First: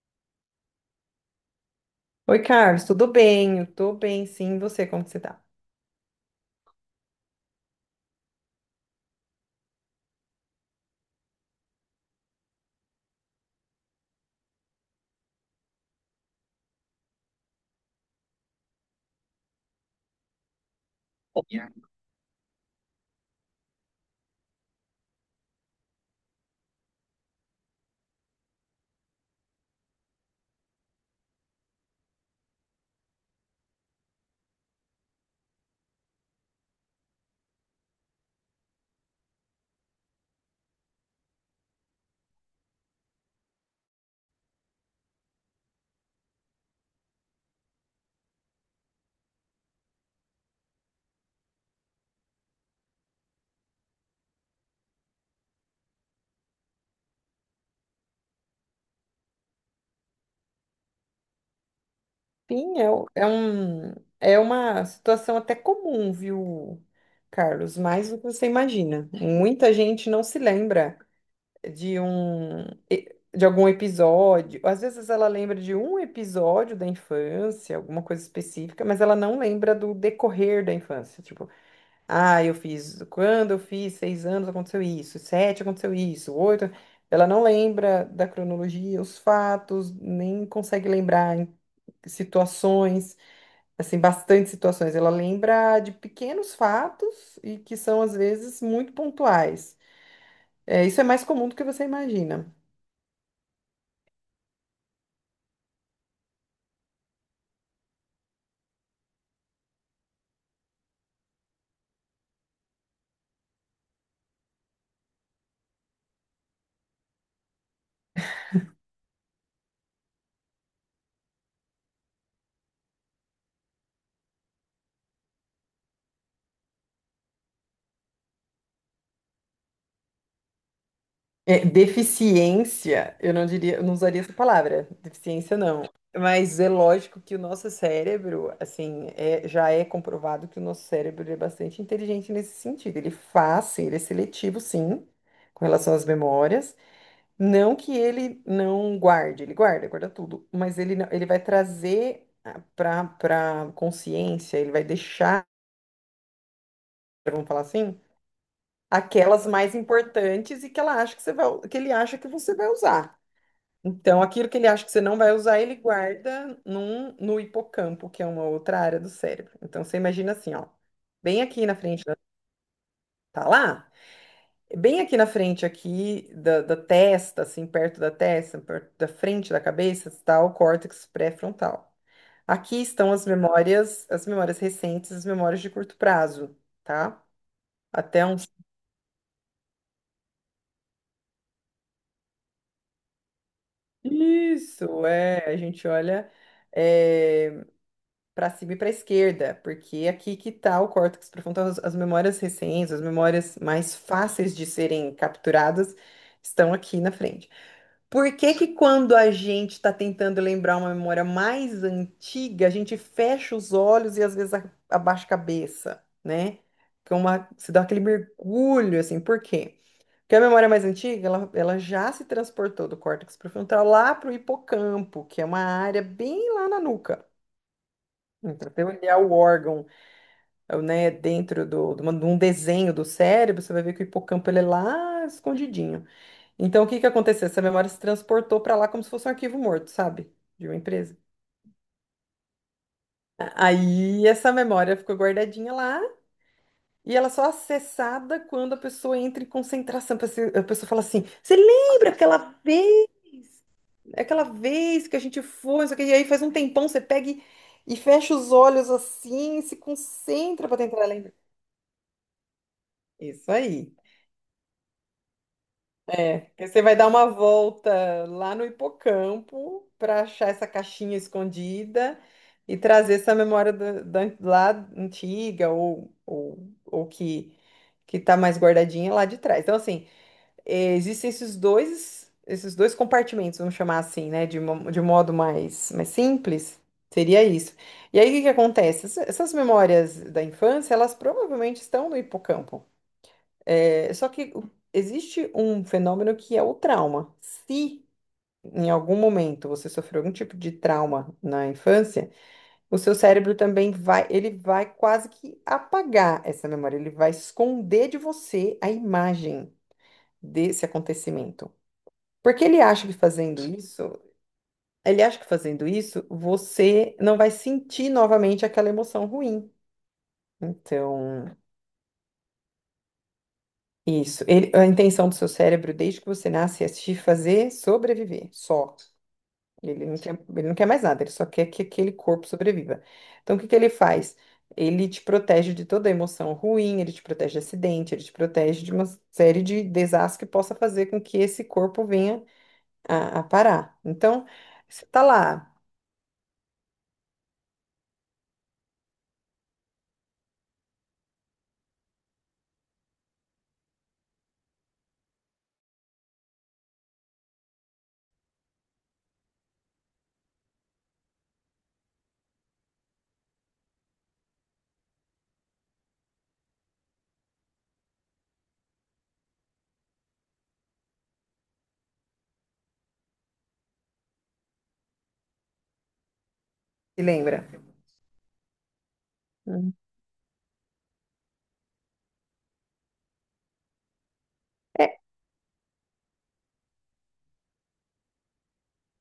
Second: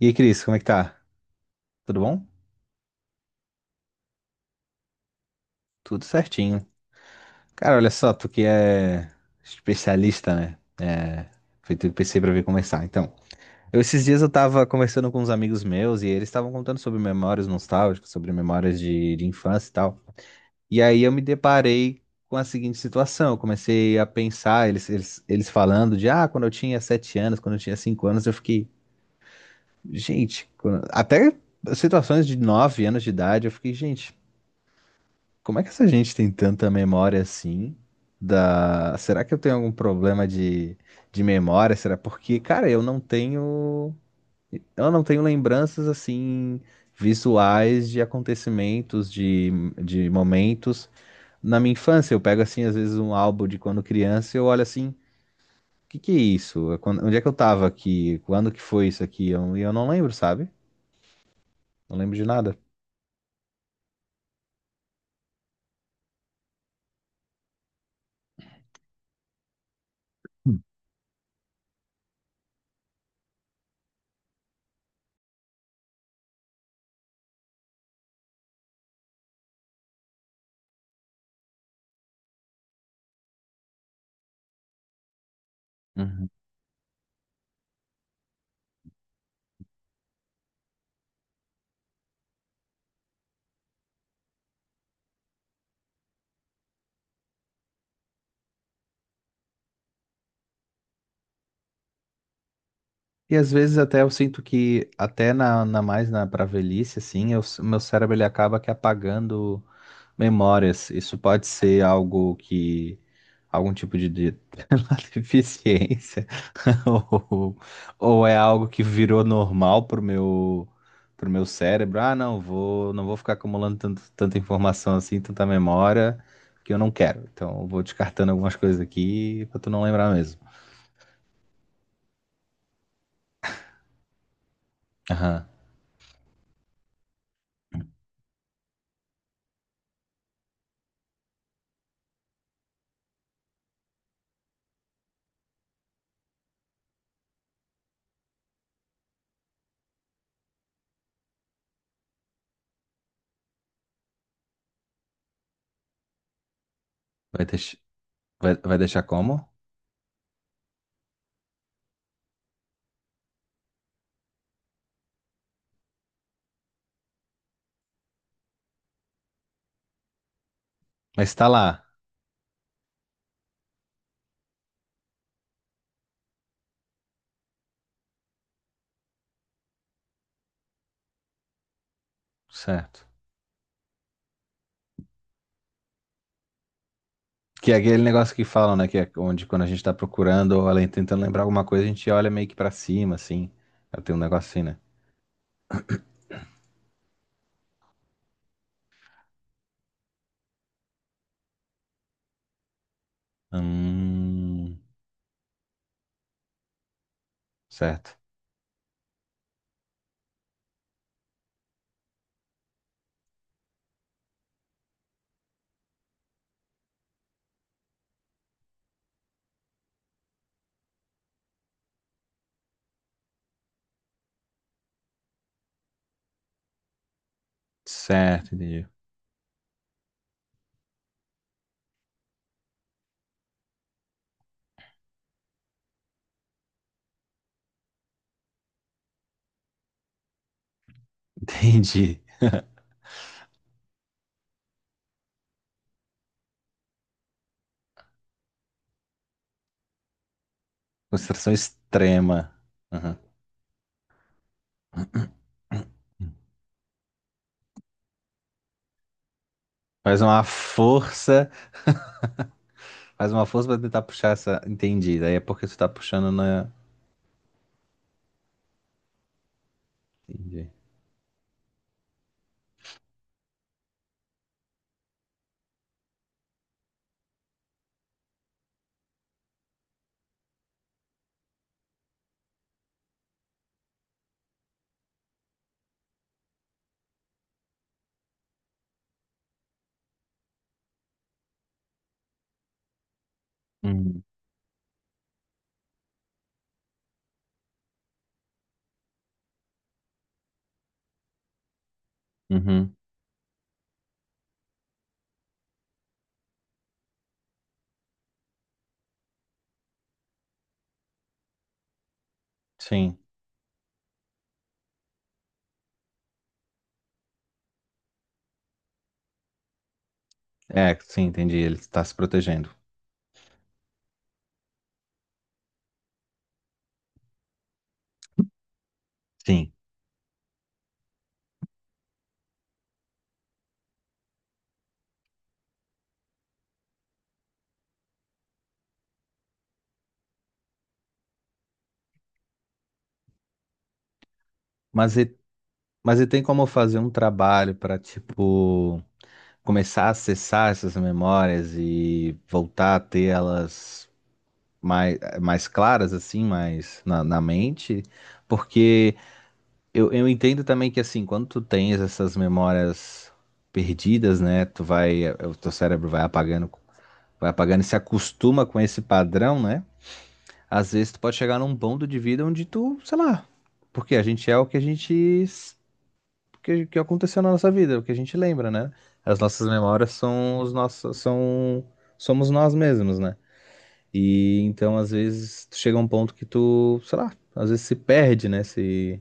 E aí, Cris, como é que tá? Tudo bom? Oi, Carlos, tudo bem? Eu tô bem, sim. E você, como que você tá? Tudo certinho. Cara, olha só, tu que é especialista, né? Foi tudo que pensei pra vir conversar. Então, esses dias eu tava conversando com uns amigos meus e eles estavam contando sobre memórias nostálgicas, sobre memórias de infância e tal. E aí eu me deparei com a seguinte situação. Eu comecei a pensar, eles falando de, ah, quando eu tinha 7 anos, quando eu tinha 5 anos, eu fiquei, gente, até situações de 9 anos de idade, eu fiquei, gente. Como é que essa gente tem tanta memória assim? Será que eu tenho algum problema de memória? Será porque, cara, eu não tenho. Eu não tenho lembranças assim visuais de acontecimentos, de momentos. Na minha infância, eu pego assim, às vezes, um álbum de quando criança e eu olho assim, o que que é isso? Onde é que eu tava aqui? Quando que foi isso aqui? Não lembro, sabe? Não lembro de nada. Sim, é, é uma situação até comum, viu, Carlos? Mais do que você imagina. Muita gente não se lembra de um de algum episódio. Às vezes ela lembra de um episódio da infância, alguma coisa específica, mas ela não lembra do decorrer da infância. Tipo, ah, quando eu fiz 6 anos aconteceu isso, sete aconteceu Uhum. isso, oito. Ela não lembra da cronologia, os fatos, nem consegue lembrar situações assim, bastante situações. Ela lembra de pequenos fatos e que são, às vezes, muito pontuais. É, isso é mais comum do que você imagina. E às vezes até eu sinto que, até na, na mais na para velhice, assim, eu, meu cérebro ele acaba que apagando memórias. Isso pode ser algo que, algum tipo de sei lá, deficiência, ou, ou é algo que virou normal pro meu cérebro. Ah, não, não vou ficar acumulando tanto, tanta informação assim, tanta memória, que eu não quero. Então, eu vou descartando algumas coisas aqui pra tu não lembrar mesmo. É, deficiência, eu não diria, eu não usaria essa palavra, Aham. deficiência não. Mas é lógico que o nosso cérebro, assim, já é comprovado que o nosso cérebro é bastante inteligente nesse sentido. Ele faz, sim, ele é seletivo, sim, com relação às memórias. Não que ele não guarde, ele guarda, guarda tudo, mas ele, ele vai trazer para consciência, ele vai deixar, Vai, vamos falar deix- assim, vai, vai deixar como? aquelas mais importantes e que ela acha que você vai, que ele acha que você vai usar. Então, aquilo que ele acha que você não vai usar, ele guarda no hipocampo, que é uma outra área do cérebro. Então, você imagina assim, ó, Mas bem tá aqui na lá, frente da tá lá bem aqui na frente, aqui da testa, assim, perto da testa, perto da frente da cabeça, está o córtex pré-frontal. Aqui certo. estão as memórias recentes, as memórias de curto prazo, tá? Que é aquele Até negócio que uns. falam, né? Que é onde quando a gente tá procurando ou além tentando lembrar alguma coisa, a gente olha meio que pra cima, assim. Ela tem um negócio assim, né? Isso, é, a gente olha para cima e para esquerda, porque é aqui que está o córtex pré-frontal, as memórias recentes, as memórias mais fáceis de Hum, serem capturadas estão aqui na frente. certo. Por que que quando a gente está tentando lembrar uma memória mais antiga, a gente fecha os olhos e às vezes abaixa a cabeça, né? Que é se dá aquele mergulho, assim, por quê? Porque a memória mais antiga, ela já se transportou do córtex prefrontal lá para o hipocampo, que é uma área bem lá na nuca. Certo, Então, se você entendi. olhar o órgão, né, dentro de um desenho do cérebro, você vai ver que o hipocampo ele é lá escondidinho. Então, o que que aconteceu? Essa memória se transportou para lá como se fosse um arquivo morto, sabe? De uma empresa. Entendi. Aí essa memória ficou guardadinha lá e ela só é acessada quando a pessoa entra em concentração. A pessoa fala assim: Concentração Você lembra extrema. Vez, Aham. aquela vez que a gente foi? Não sei o quê?" E aí faz um tempão você pega e fecha os olhos assim, se Faz uma concentra para tentar lembrar. força, faz uma Isso força pra aí. tentar puxar essa. Entendi. Daí é porque tu tá puxando É, na. porque você vai dar uma volta lá no hipocampo para achar essa Entendi. caixinha escondida e trazer essa memória lá antiga ou, ou que que está mais guardadinha lá de trás. Então, assim, existem esses dois compartimentos, vamos chamar assim, né, de modo mais simples. Seria isso. E aí, o que que acontece? Essas memórias da infância, elas provavelmente estão no hipocampo. É, Uhum. só que existe um fenômeno que é o trauma. Se em algum momento você sofreu algum tipo de trauma na infância, Uhum. o seu cérebro também vai, ele vai quase que apagar essa memória, ele vai esconder de você a imagem desse acontecimento. Porque Sim. Ele acha que fazendo isso, você não vai sentir novamente aquela emoção ruim. É, sim, Então, entendi. Ele tá se protegendo. isso. A intenção do seu cérebro, desde que você nasce, é te fazer sobreviver, só. Sim. Ele não quer mais nada, ele só quer que aquele corpo sobreviva. Então, o que que ele faz? Ele te protege de toda emoção ruim, ele te protege de acidente, ele te protege de uma série de desastres que possa fazer com que esse corpo venha a parar. Então, você Mas tá e- lá, Mas e tem como fazer um trabalho para, tipo, começar a acessar essas memórias e voltar a ter elas mais claras, assim, mais na mente? Porque eu entendo também que, assim, quando tu tens essas memórias perdidas, né, tu vai, o teu cérebro vai apagando e se acostuma com esse padrão, né? Às vezes tu pode chegar num ponto de vida onde tu, sei lá, porque a gente é o que a gente que se aconteceu na lembra? nossa vida, o que a gente lembra, né? As nossas Hum. memórias são os nossos, são, somos nós mesmos, né? E então, às É, vezes, tu chega a um ponto que tu, sei lá, às vezes se perde, né? Se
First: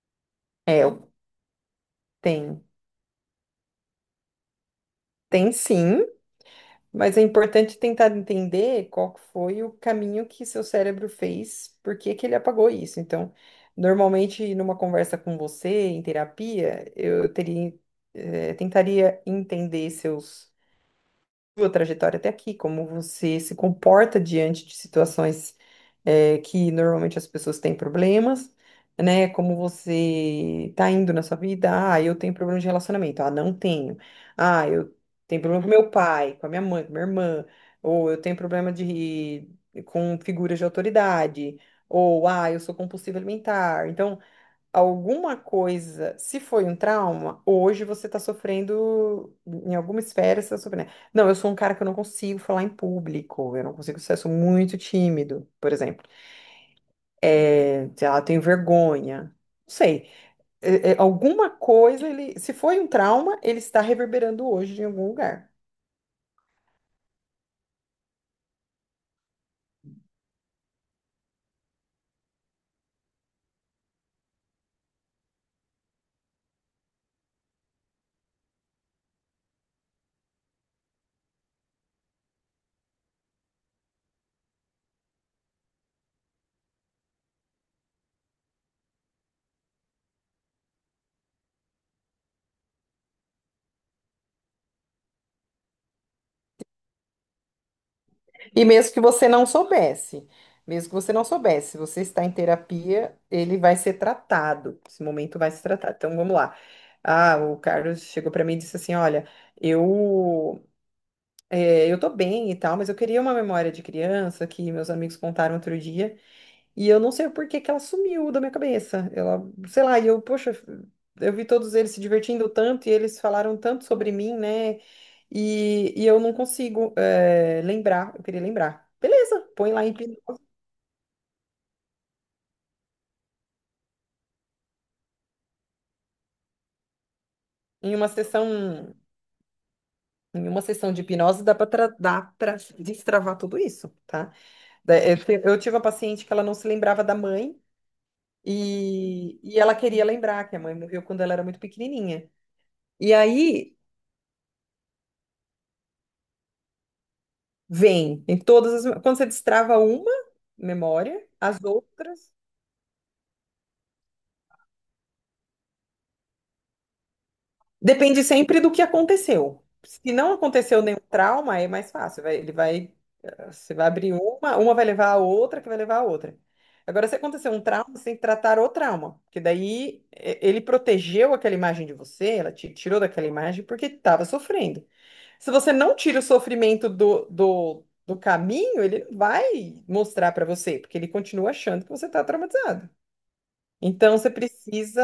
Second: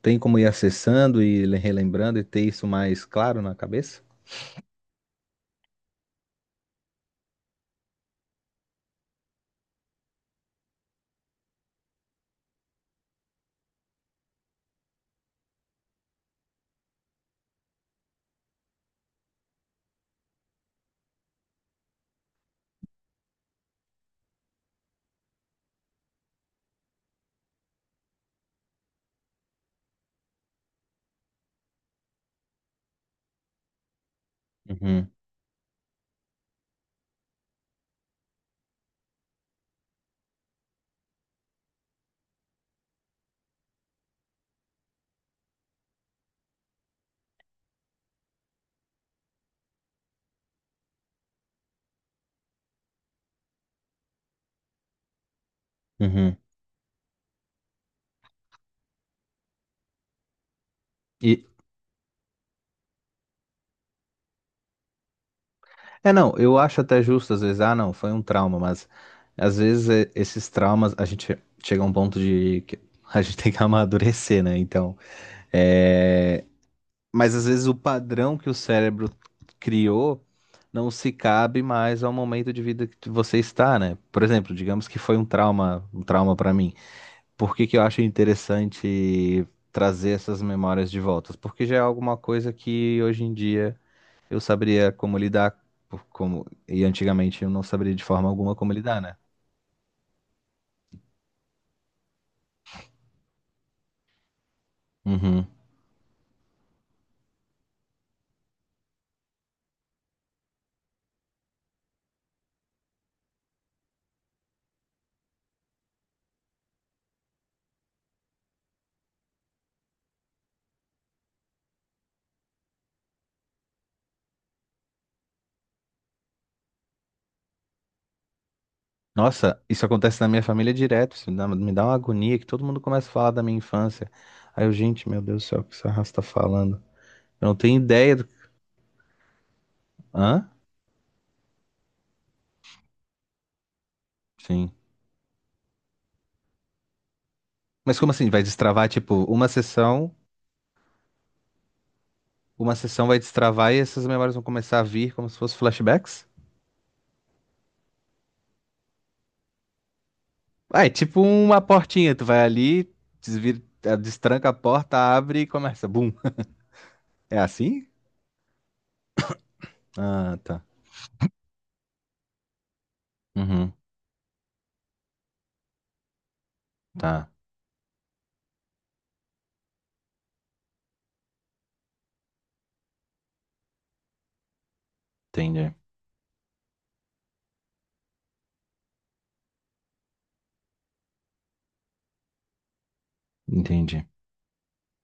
tem como ir é, acessando e relembrando e ter isso tem, mais claro na cabeça. tem sim. Mas é importante tentar entender qual que foi o caminho que seu cérebro fez, por que que ele apagou isso. Então, normalmente, numa conversa com você, em terapia, tentaria entender seus sua trajetória até aqui, como você se comporta diante de situações que normalmente as pessoas têm problemas, né? Como você tá indo na sua vida, ah, eu tenho problema de relacionamento, ah, não tenho. Ah, eu Uhum, tenho problema com meu pai, com a minha mãe, com minha irmã, ou eu tenho problema de com figuras de autoridade, ou ah, eu sou compulsivo alimentar. Então, alguma coisa, se foi um trauma, hoje você está sofrendo, em alguma esfera você está sofrendo. Não, eu sou um cara que eu não consigo falar em público, eu não consigo ser, eu sou muito tímido, por exemplo. uhum. É, sei lá, eu tenho vergonha. Não sei. E, Alguma coisa, ele, se foi um trauma, ele está reverberando hoje em algum lugar. é, não, eu acho até justo, às vezes, ah, não, foi um trauma, mas às vezes é, esses traumas, a gente chega a um ponto de que a gente tem que amadurecer, né? Então, é. Mas às vezes o padrão que o cérebro criou não se cabe mais ao momento de vida que você está, né? Por exemplo, digamos que foi um trauma para mim. Por que que eu acho interessante trazer essas memórias de volta? Porque já é alguma coisa que hoje em dia eu saberia como lidar, como e antigamente eu não saberia de forma alguma E como lidar, né? Mesmo que você não soubesse, se você está em terapia, ele vai ser tratado. Esse momento Uhum. vai se tratar. Então vamos lá. Ah, o Carlos chegou para mim e disse assim: Olha, eu eu tô bem e tal, mas eu queria uma memória de criança que meus amigos contaram outro dia. E eu não sei por que que ela sumiu da minha cabeça. Ela, sei lá, e eu, poxa, eu vi todos eles se divertindo tanto e eles falaram tanto sobre mim, né? E eu não consigo lembrar, eu queria lembrar. Beleza, Nossa, põe lá isso acontece na minha família direto. Isso me dá uma agonia que todo mundo começa a falar da minha infância. Aí eu, gente, meu Deus do céu, o que essa raça tá falando? Eu não tenho em uma ideia do. sessão, em Hã? uma sessão de hipnose dá para destravar tudo isso, tá? Sim. Eu tive uma paciente que ela não se lembrava da mãe Mas como assim? Vai destravar, tipo, e, e ela queria lembrar que a mãe morreu quando ela era muito pequenininha. uma sessão E vai destravar aí e essas memórias vão começar a vir como se fossem flashbacks? vem em todas as. Quando você destrava uma Ah, é tipo memória, uma as portinha. Tu outras. vai ali, desvira, destranca a porta, abre e começa. Bum. É assim? Depende sempre do que aconteceu. Se não Ah, tá. aconteceu nenhum trauma, é mais fácil. Ele vai. Uhum, Você vai abrir uma vai levar a outra, que vai levar a outra. Agora, se tá. acontecer um trauma, você tem que tratar o trauma. Porque daí ele protegeu aquela imagem de você, ela te tirou daquela imagem porque estava sofrendo. Se você Entendi. não tira o sofrimento do caminho, ele não vai mostrar para você, porque ele continua achando que você está traumatizado. Entendi. Então você precisa.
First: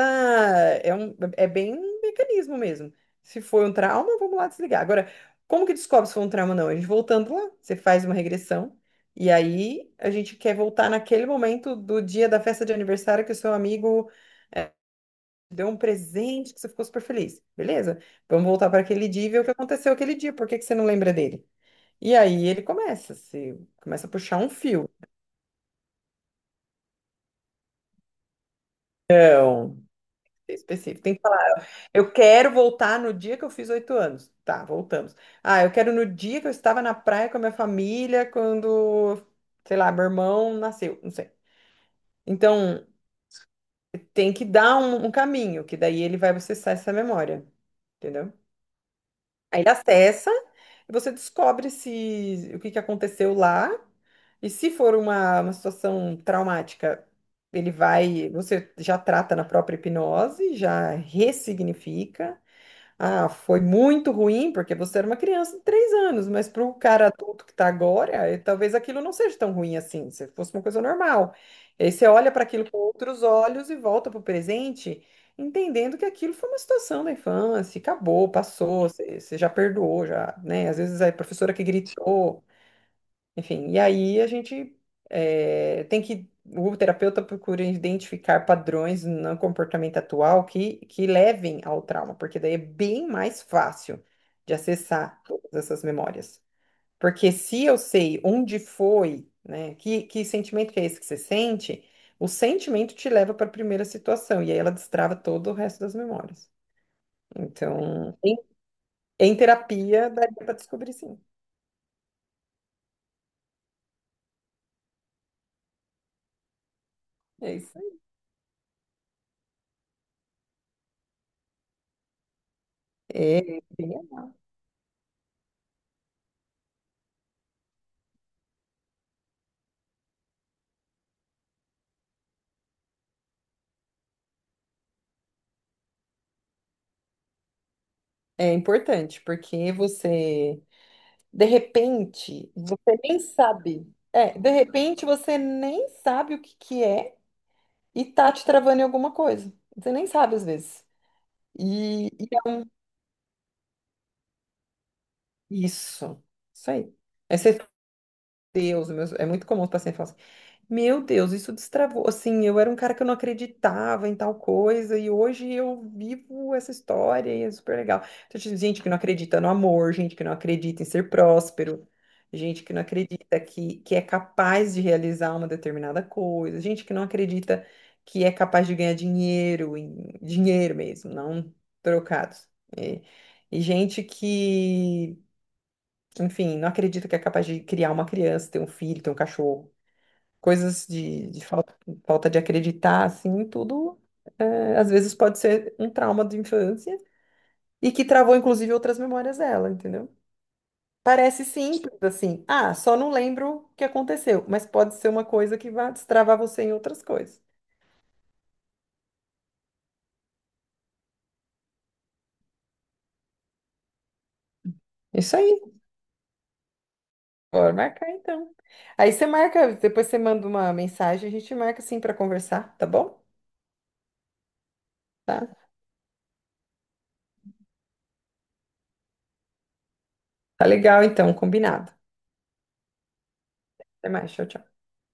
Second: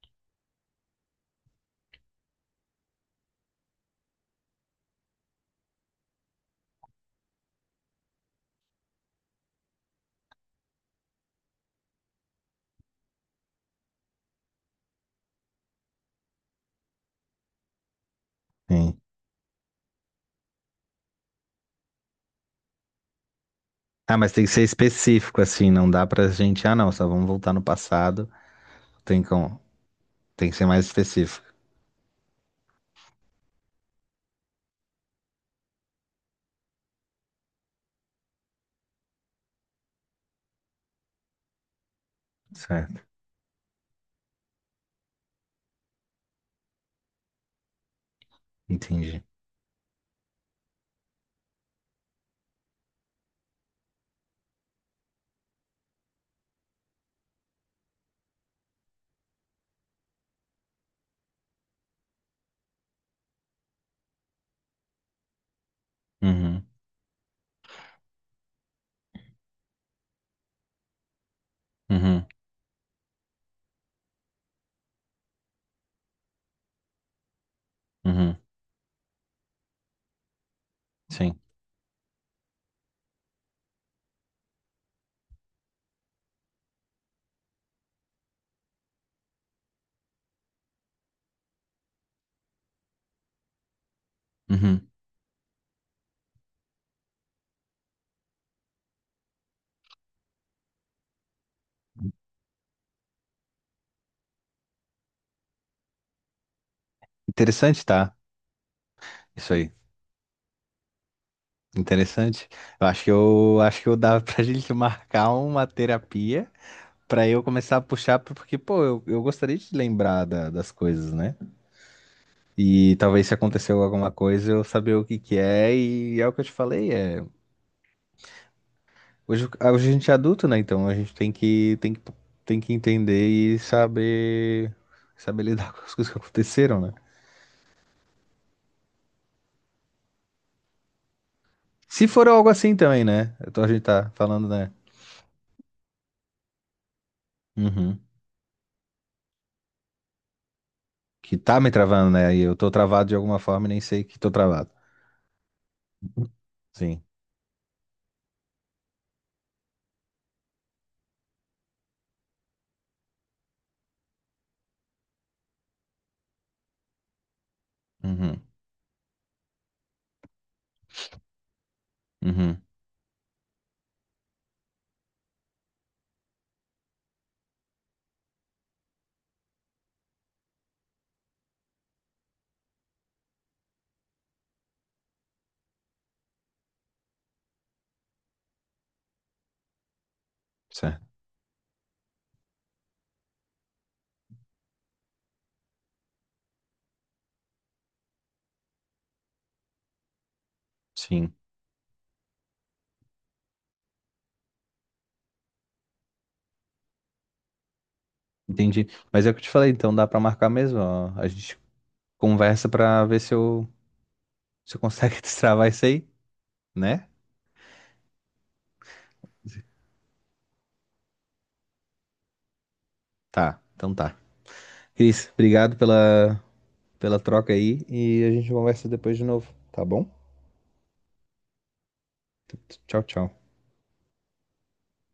É bem um mecanismo mesmo. Se foi um trauma, vamos lá desligar. Agora, como que descobre se foi um trauma ou não? A gente voltando lá, você faz uma regressão, e aí a gente quer voltar naquele momento do dia da festa de aniversário que o seu amigo eh, deu um presente, que você ficou super feliz. Beleza? Vamos voltar para aquele dia e ver o que aconteceu aquele dia. Por que que você não lembra dele? E aí se começa a Ah, mas puxar tem um que ser fio. específico, assim, não dá pra gente, ah, não, só vamos voltar no passado. Tem com, Então, tem que ser mais específico. Tem que falar. específico. Eu quero voltar no dia que eu fiz 8 anos. Tá, voltamos. Ah, eu quero no dia que eu estava na praia com a minha família, quando, sei lá, meu irmão nasceu, não sei. Então, Certo, tem que dar um caminho, que daí ele vai acessar essa memória, entendeu? entendi. Aí ele acessa e você descobre se o que que aconteceu lá. E se for uma situação traumática, você já trata na própria hipnose, já ressignifica. Ah, foi muito ruim porque você era uma criança de 3 anos, mas para Uhum, o cara adulto que está agora, talvez aquilo não seja tão ruim assim, se fosse uma coisa normal. E aí você uhum, olha para aquilo com outros olhos e volta para o presente, entendendo que aquilo foi uma situação da infância, acabou, uhum, passou, você já perdoou, já, né? Às vezes é a sim. professora que gritou, enfim, e aí a gente tem que. O terapeuta procura identificar padrões no comportamento atual que levem ao trauma, porque daí é bem mais fácil de Uhum. acessar todas essas memórias. Porque se eu sei onde foi, né, que sentimento que é esse que você sente, o sentimento te leva para a primeira situação, e aí ela destrava todo o resto das memórias. Interessante, tá? Então, em Isso aí. terapia, daria para descobrir sim. Interessante. Eu acho que eu dava pra gente marcar uma terapia pra eu É começar isso a aí. puxar, porque, pô, eu gostaria de lembrar das coisas, né? E talvez se É, aconteceu bem alguma coisa eu saber o que que é, e é o que eu te falei, é. Hoje, ah, hoje a gente é adulto, né? Então a gente tem que, tem que entender e saber, saber lidar com as coisas que aconteceram, né? É importante, porque você, de Se for algo repente, assim você também, nem né? Então a gente sabe. tá É, falando, de né? repente você nem sabe o que que é Uhum. e tá te travando em alguma coisa. Você nem sabe às vezes. Que tá me E, travando, e né? E é eu tô travado de alguma forma e nem sei que tô travado. isso. Isso aí. Sim. Aí você É muito comum os pacientes falarem assim, meu Deus, isso destravou, assim, eu era um cara que eu não acreditava em tal coisa, e hoje eu vivo essa história, e é super legal. Então, Uhum. tipo, gente que não acredita no amor, gente que não acredita em ser próspero, Uhum. gente que não acredita que é capaz de realizar uma determinada coisa, gente que não acredita que é capaz de ganhar dinheiro, dinheiro mesmo, não trocados. E, e gente que enfim, não acredita que é capaz de criar uma criança, ter um filho, ter um cachorro. Coisas Certo. de falta de acreditar, assim, tudo é, às vezes pode ser um trauma de infância e que travou, inclusive, outras memórias dela, entendeu? Sim. Parece simples, assim. Ah, só não lembro o que aconteceu, mas pode ser uma coisa que vai destravar você em outras coisas. Entendi. Mas é o que eu te falei, então dá pra marcar mesmo, ó. A gente conversa pra ver se se eu consegue Isso aí, destravar isso aí, né? bora marcar então. Aí você marca, depois você manda uma mensagem, a gente marca assim para conversar, tá bom? Tá. Então tá. Cris, Tá? obrigado pela troca aí e a gente conversa depois de novo, tá bom? Tá legal então, combinado. Tchau, tchau. Até mais, tchau, tchau.